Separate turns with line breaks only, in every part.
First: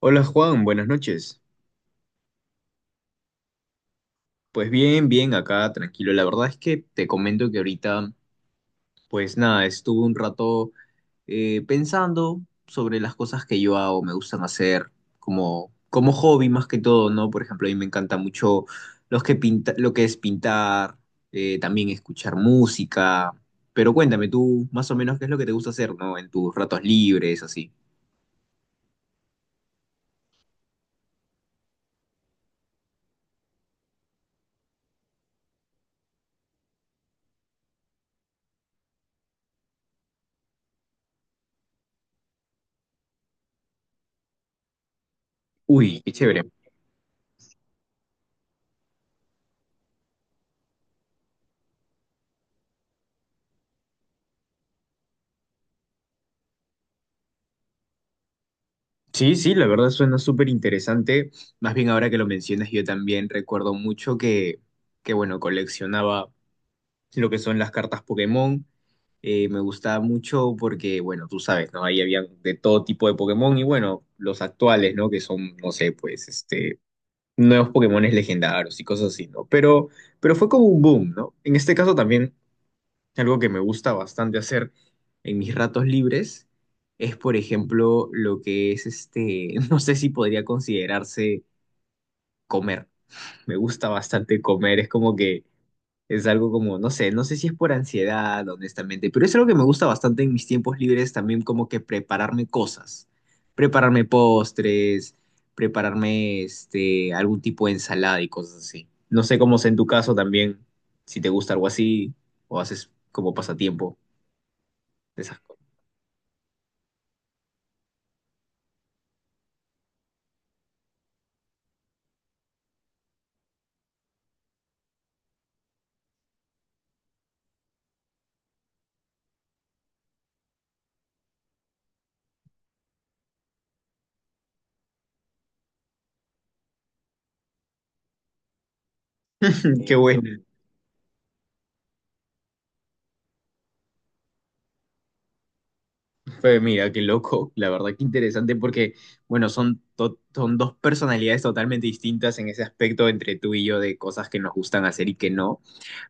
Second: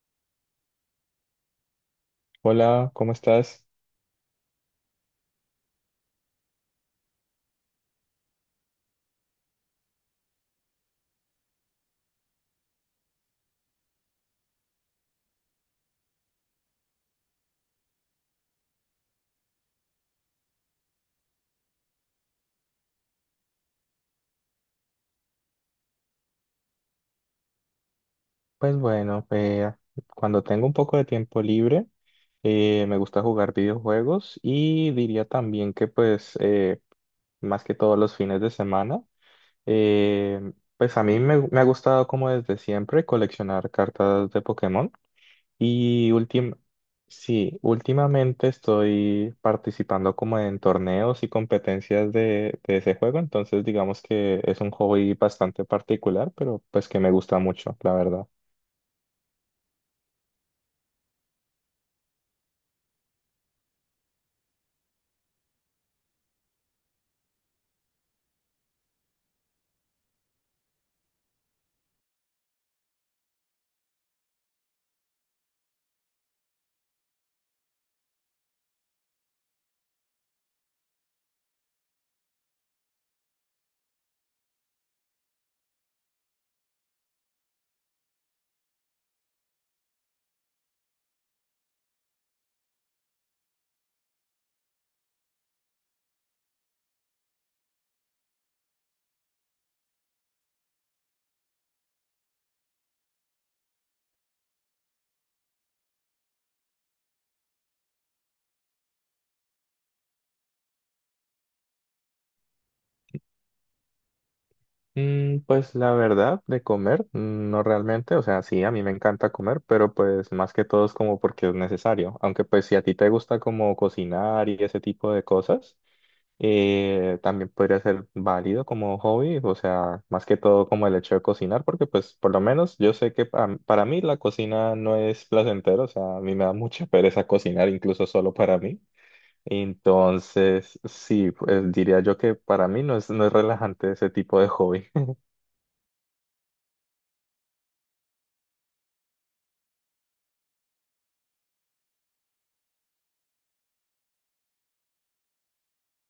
Hola Juan, buenas noches.
Hola, ¿cómo estás?
Pues bien, bien, acá tranquilo. La verdad es que te comento que ahorita, pues nada, estuve un rato pensando sobre las cosas que yo hago, me gustan hacer como hobby más que todo, ¿no? Por ejemplo, a mí me encanta mucho los que pinta, lo que es pintar, también escuchar música. Pero cuéntame tú más o menos qué es lo que te gusta hacer, ¿no? En tus ratos libres, así.
Pues bueno, cuando tengo un poco de tiempo libre, me gusta jugar videojuegos y diría también que pues más que todos los fines de semana, eh, pues a mí me ha gustado como desde siempre coleccionar cartas de Pokémon.
Uy,
Y
qué chévere.
últim Sí, últimamente estoy participando como en torneos y competencias de ese juego, entonces digamos que es un hobby bastante particular, pero pues que me gusta mucho, la verdad.
Sí, sí, la verdad suena súper interesante. Más bien ahora que lo mencionas, yo también recuerdo mucho que bueno, coleccionaba lo que son las cartas Pokémon. Me gustaba mucho porque, bueno, tú sabes, ¿no? Ahí había de todo tipo de Pokémon y, bueno, los actuales, ¿no? Que son, no sé, pues, este, nuevos Pokémones legendarios y cosas así, ¿no? Pero fue como un boom, ¿no? En este caso también algo que me gusta bastante hacer en mis ratos libres es, por ejemplo, lo que es este, no sé si podría considerarse comer. Me gusta bastante comer, es como que es algo como, no sé, no sé si es por ansiedad, honestamente, pero es algo que me gusta bastante en mis tiempos libres también como que prepararme cosas, prepararme postres, prepararme este, algún tipo de ensalada y cosas así. No sé cómo es en tu caso también, si te gusta algo así o haces como pasatiempo. Esas
Mm,
cosas.
pues la verdad, de comer, mm, no realmente, o sea, sí, a mí me encanta comer, pero pues más que todo es como porque es necesario, aunque pues si a ti te gusta como cocinar y ese tipo de cosas. También podría ser válido como hobby, o sea, más que todo como el hecho de cocinar, porque pues por lo menos yo sé que para mí la cocina no es placentero, o sea, a mí me da mucha pereza cocinar incluso solo para mí.
Qué bueno.
Entonces, sí, pues diría yo que para mí no es relajante ese tipo de hobby.
Pues mira, qué loco. La verdad que interesante porque, bueno, son dos personalidades totalmente distintas en ese aspecto entre tú y yo de cosas que nos gustan hacer y que no.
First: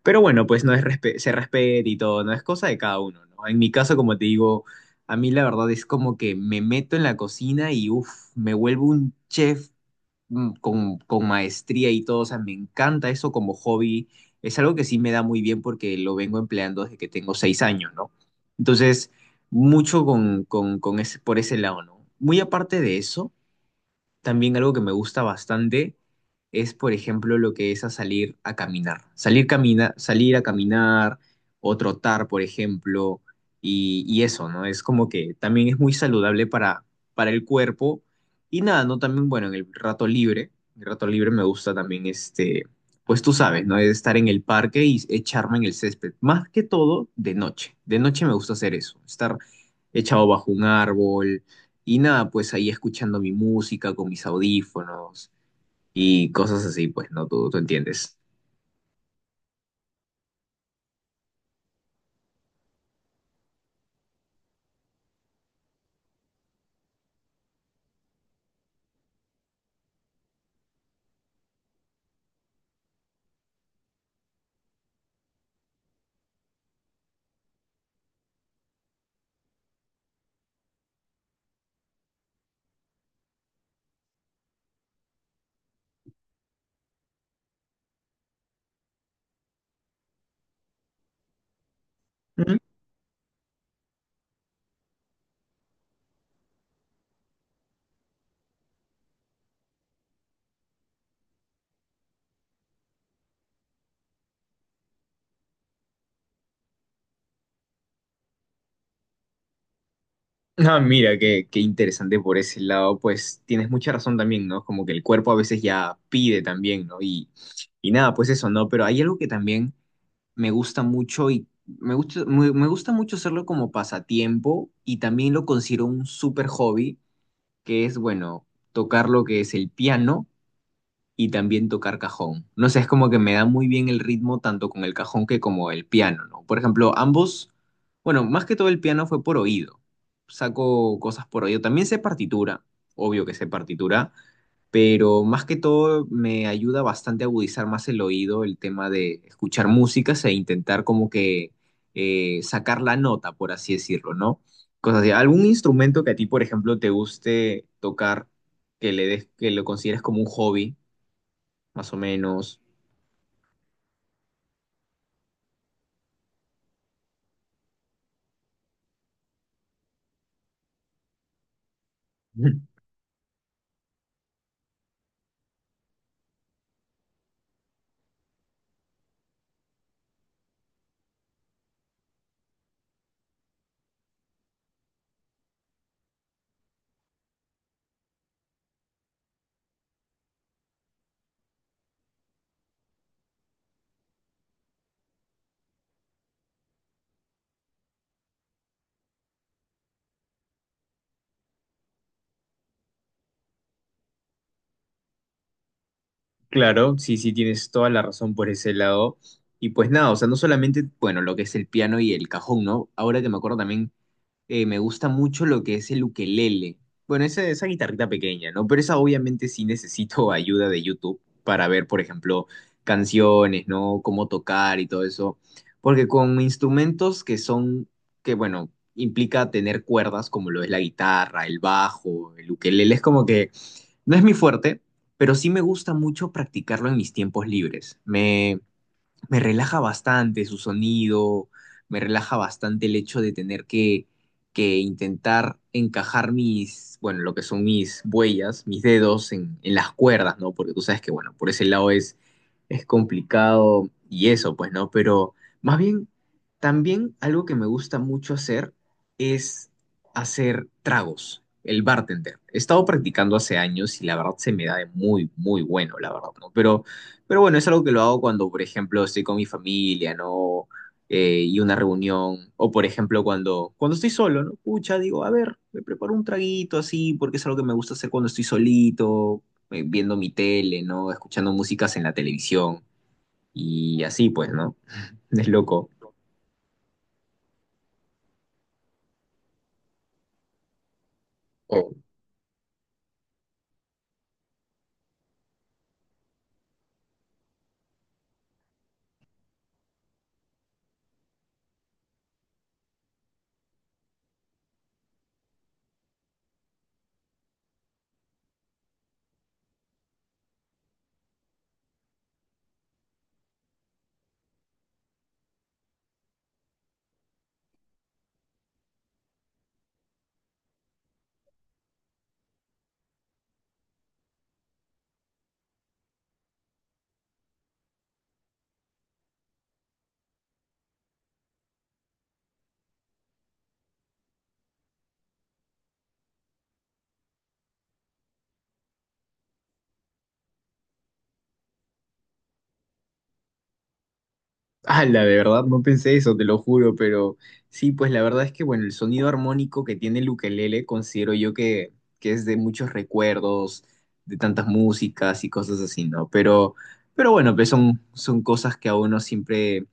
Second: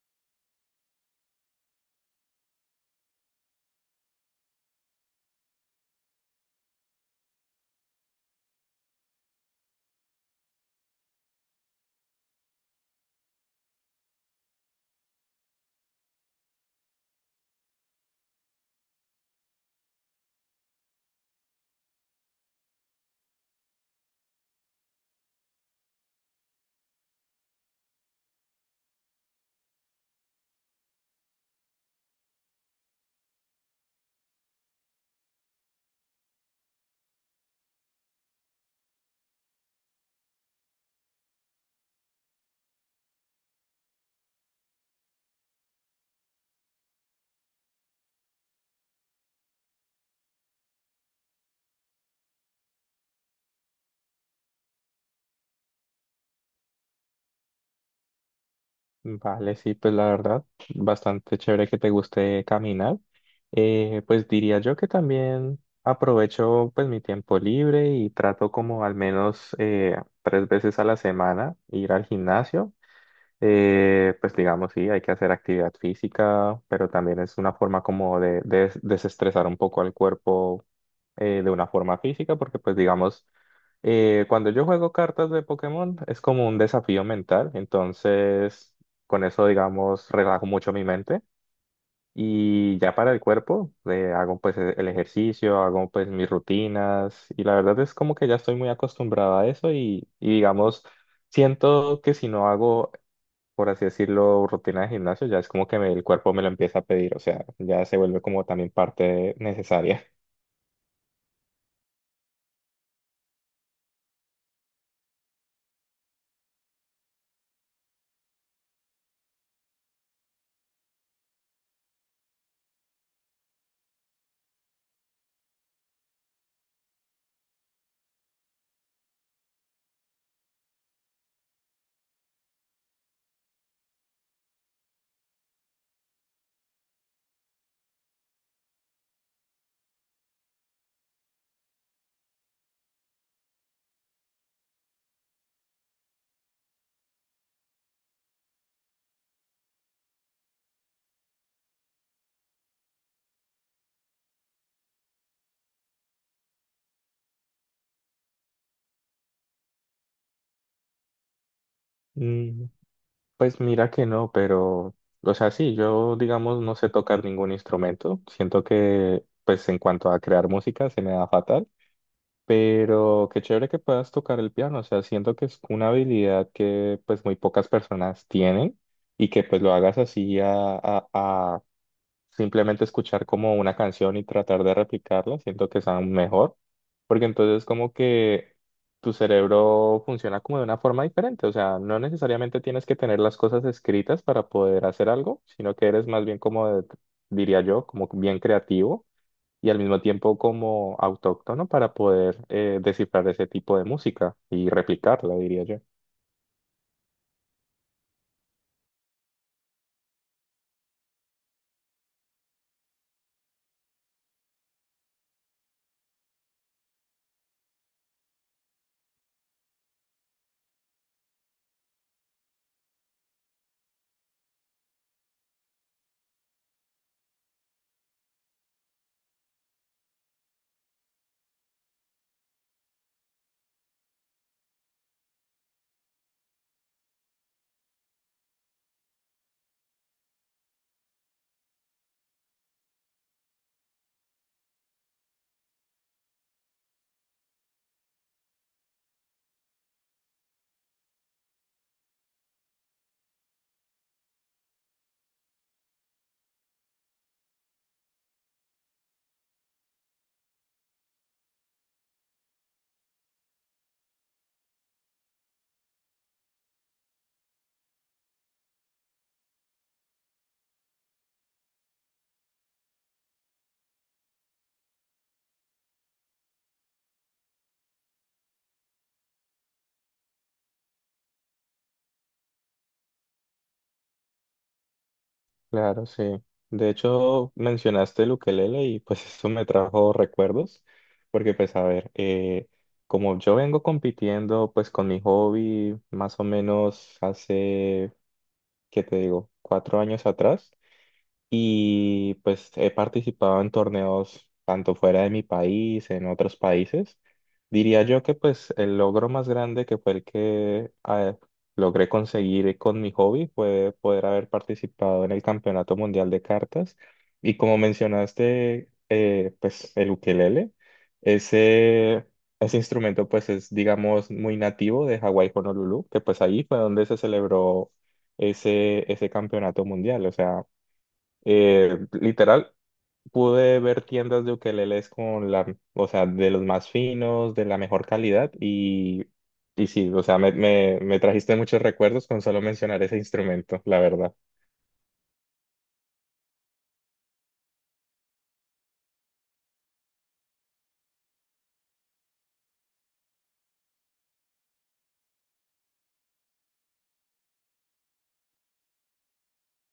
Pero bueno, pues no es se respeta y todo, no es cosa de cada uno, ¿no? En mi caso, como te digo, a mí la verdad es como que me meto en la cocina y uff, me vuelvo un chef con maestría y todo. O sea, me encanta eso como hobby. Es algo que sí me da muy bien porque lo vengo empleando desde que tengo 6 años, ¿no? Entonces, mucho con ese, por ese lado, ¿no? Muy aparte de eso. También algo que me gusta bastante es, por ejemplo, lo que es a salir a caminar. Salir a caminar o trotar, por ejemplo, y eso, ¿no? Es como que también es muy saludable para el cuerpo. Y nada, ¿no? También, bueno, en el rato libre me gusta también, este, pues tú sabes, ¿no? Es Estar en el parque y echarme en el césped. Más que todo de noche. De noche me gusta hacer eso, estar echado bajo un árbol y nada, pues ahí escuchando mi música con mis audífonos y cosas así, pues no, tú entiendes.
Vale, sí, pues la verdad, bastante chévere que te guste caminar. Pues diría yo que también aprovecho pues mi tiempo libre y trato como al menos 3 veces a la semana ir al gimnasio. Pues digamos, sí, hay que hacer actividad física, pero también es una forma como de desestresar un poco al cuerpo de una forma física, porque pues digamos, cuando yo juego cartas de Pokémon es como un desafío mental, entonces con eso, digamos, relajo mucho mi mente
Ujú.
y ya para el cuerpo hago pues el ejercicio, hago pues mis rutinas y la verdad es como que ya estoy muy acostumbrado a eso y digamos, siento que si no hago, por así decirlo, rutina de gimnasio, ya es como que el cuerpo me lo empieza a pedir, o sea, ya se vuelve como también parte necesaria.
Ah, mira, qué, qué interesante por ese lado, pues tienes mucha razón también, ¿no? Como que el cuerpo a veces ya pide también, ¿no? Y nada, pues eso, ¿no? Pero hay algo que también me gusta mucho y me gusta, me gusta mucho hacerlo como pasatiempo y también lo considero un súper hobby, que es, bueno, tocar lo que es el piano y también tocar cajón. No sé, es como que me da muy bien el ritmo tanto con el cajón que como el piano, ¿no? Por ejemplo, ambos, bueno, más que todo el piano fue por oído. Saco cosas por oído. También sé partitura, obvio que sé partitura, pero más que todo me ayuda bastante a agudizar más el oído el tema de escuchar músicas e intentar como que sacar la nota, por así decirlo, ¿no? Cosas así. ¿Algún instrumento que a ti, por ejemplo, te guste tocar, que le des, que lo consideres como un hobby? Más o menos.
Mm. Pues mira que no, pero, o sea, sí, yo digamos no sé tocar ningún instrumento. Siento que, pues en cuanto a crear música, se me da fatal, pero qué chévere que puedas tocar el piano. O sea, siento que es una habilidad que pues muy pocas personas tienen y que pues lo hagas así a, simplemente escuchar como una canción y tratar de replicarla, siento que es aún mejor, porque entonces como que tu cerebro funciona como de una forma diferente, o sea, no necesariamente tienes que tener las cosas escritas para poder hacer algo, sino que eres más bien como, diría yo, como bien creativo y al mismo tiempo como autóctono para poder descifrar ese tipo de música y replicarla, diría yo.
Claro, sí, sí, tienes toda la razón por ese lado. Y pues nada, o sea, no solamente, bueno, lo que es el piano y el cajón, ¿no? Ahora que me acuerdo también, me gusta mucho lo que es el ukelele. Bueno, esa guitarrita pequeña, ¿no? Pero esa obviamente sí necesito ayuda de YouTube para ver, por ejemplo, canciones, ¿no? Cómo tocar y todo eso. Porque con instrumentos que son, que bueno, implica tener cuerdas, como lo es la guitarra, el bajo, el ukelele, es como que no es mi fuerte, pero sí me gusta mucho practicarlo en mis tiempos libres. Me relaja bastante su sonido, me relaja bastante el hecho de tener que intentar encajar mis, bueno, lo que son mis huellas, mis dedos en las cuerdas, ¿no? Porque tú sabes que, bueno, por ese lado es complicado y eso, pues, ¿no? Pero más bien, también algo que me gusta mucho hacer es hacer tragos. El bartender. He estado practicando hace años y la verdad se me da de muy, muy bueno, la verdad, ¿no? Pero bueno, es algo que lo hago cuando, por ejemplo, estoy con mi familia, ¿no? Y una reunión, o por ejemplo, cuando estoy solo, ¿no? Pucha, digo, a ver, me preparo un traguito así, porque es algo que me gusta hacer cuando estoy solito, viendo mi tele, ¿no? Escuchando músicas en la televisión y así, pues, ¿no? Es loco.
Claro, sí. De hecho, mencionaste el ukelele y pues eso me trajo recuerdos, porque pues a ver, como yo vengo compitiendo pues con mi hobby más o menos hace, ¿qué te digo?, 4 años atrás y pues he participado en torneos tanto fuera de mi país, en otros países. Diría yo que pues el logro más grande que fue el que logré conseguir con mi hobby fue poder haber participado en el Campeonato Mundial de Cartas. Y como mencionaste, pues el ukelele, ese, ese instrumento pues es digamos muy nativo de Hawái, Honolulu, que pues ahí fue donde se celebró ese campeonato mundial. O sea, literal, pude ver tiendas de ukeleles con la, o sea, de los más finos, de la mejor calidad y sí, o sea, me trajiste muchos recuerdos con solo mencionar ese instrumento, la verdad.
La de verdad, no pensé eso, te lo juro, pero sí, pues la verdad es que, bueno, el sonido armónico que tiene el ukelele considero yo que es de muchos recuerdos, de tantas músicas y cosas así, ¿no? Pero bueno, pues son cosas que a uno siempre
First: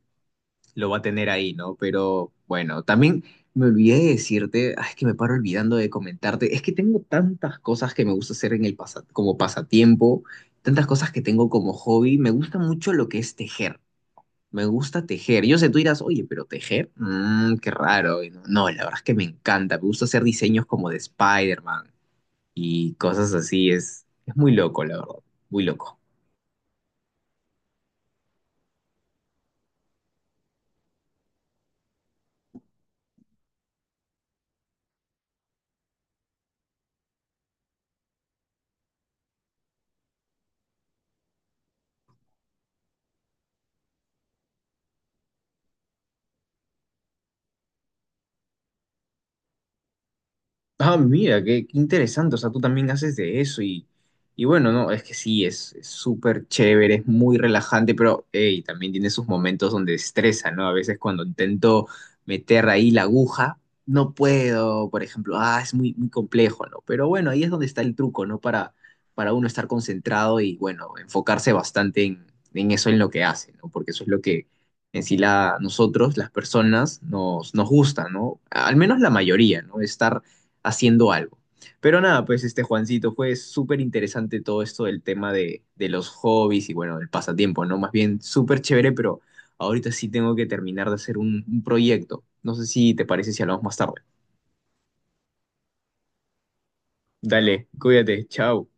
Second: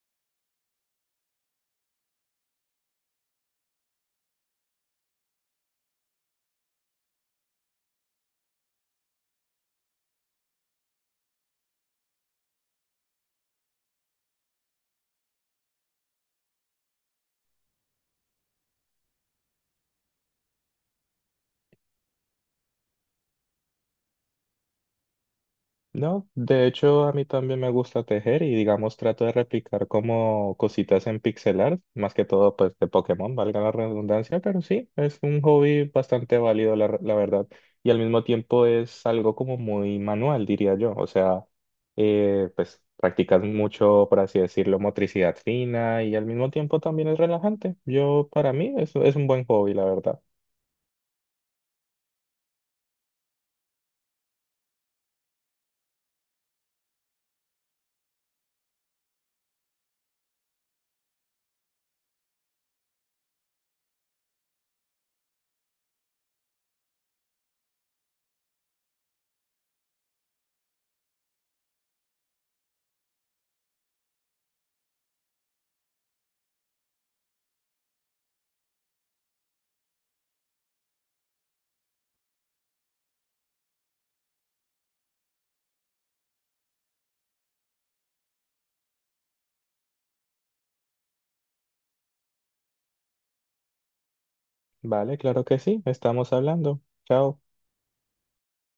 lo va a tener ahí, ¿no? Pero bueno, también me olvidé de decirte, ay, es que me paro olvidando de comentarte, es que tengo tantas cosas que me gusta hacer en el como pasatiempo, tantas cosas que tengo como hobby, me gusta mucho lo que es tejer. Me gusta tejer. Yo sé, tú dirás, oye, pero tejer, mm, qué raro. Y no, no, la verdad es que me encanta. Me gusta hacer diseños como de Spider-Man y cosas así. Es muy loco, la verdad. Muy loco.
No, de hecho a mí también me gusta tejer y digamos trato de replicar como cositas en pixel art, más que todo pues de Pokémon, valga la redundancia, pero sí, es un hobby bastante válido la verdad y al mismo tiempo es algo como muy manual diría yo, o sea, pues practicas mucho, por así decirlo, motricidad fina y al mismo tiempo también es relajante. Yo para mí es un buen hobby la verdad.
Ah, mira, qué, qué interesante. O sea, tú también haces de eso y bueno, no, es que sí, es súper chévere, es muy relajante, pero hey, también tiene sus momentos donde estresa, ¿no? A veces cuando intento meter ahí la aguja, no puedo, por ejemplo, ah, es muy, muy complejo, ¿no? Pero bueno, ahí es donde está el truco, ¿no? Para uno estar concentrado y, bueno, enfocarse bastante en eso, en lo que hace, ¿no? Porque eso es lo que en sí la, nosotros, las personas, nos gusta, ¿no? Al menos la mayoría, ¿no? Estar haciendo algo. Pero nada, pues este Juancito, fue súper interesante todo esto del tema de los hobbies y bueno, el pasatiempo, ¿no? Más bien súper chévere, pero ahorita sí tengo que terminar de hacer un proyecto. No sé si te parece si hablamos más tarde.
Vale, claro que sí, estamos hablando. Chao.
Dale, cuídate, chao.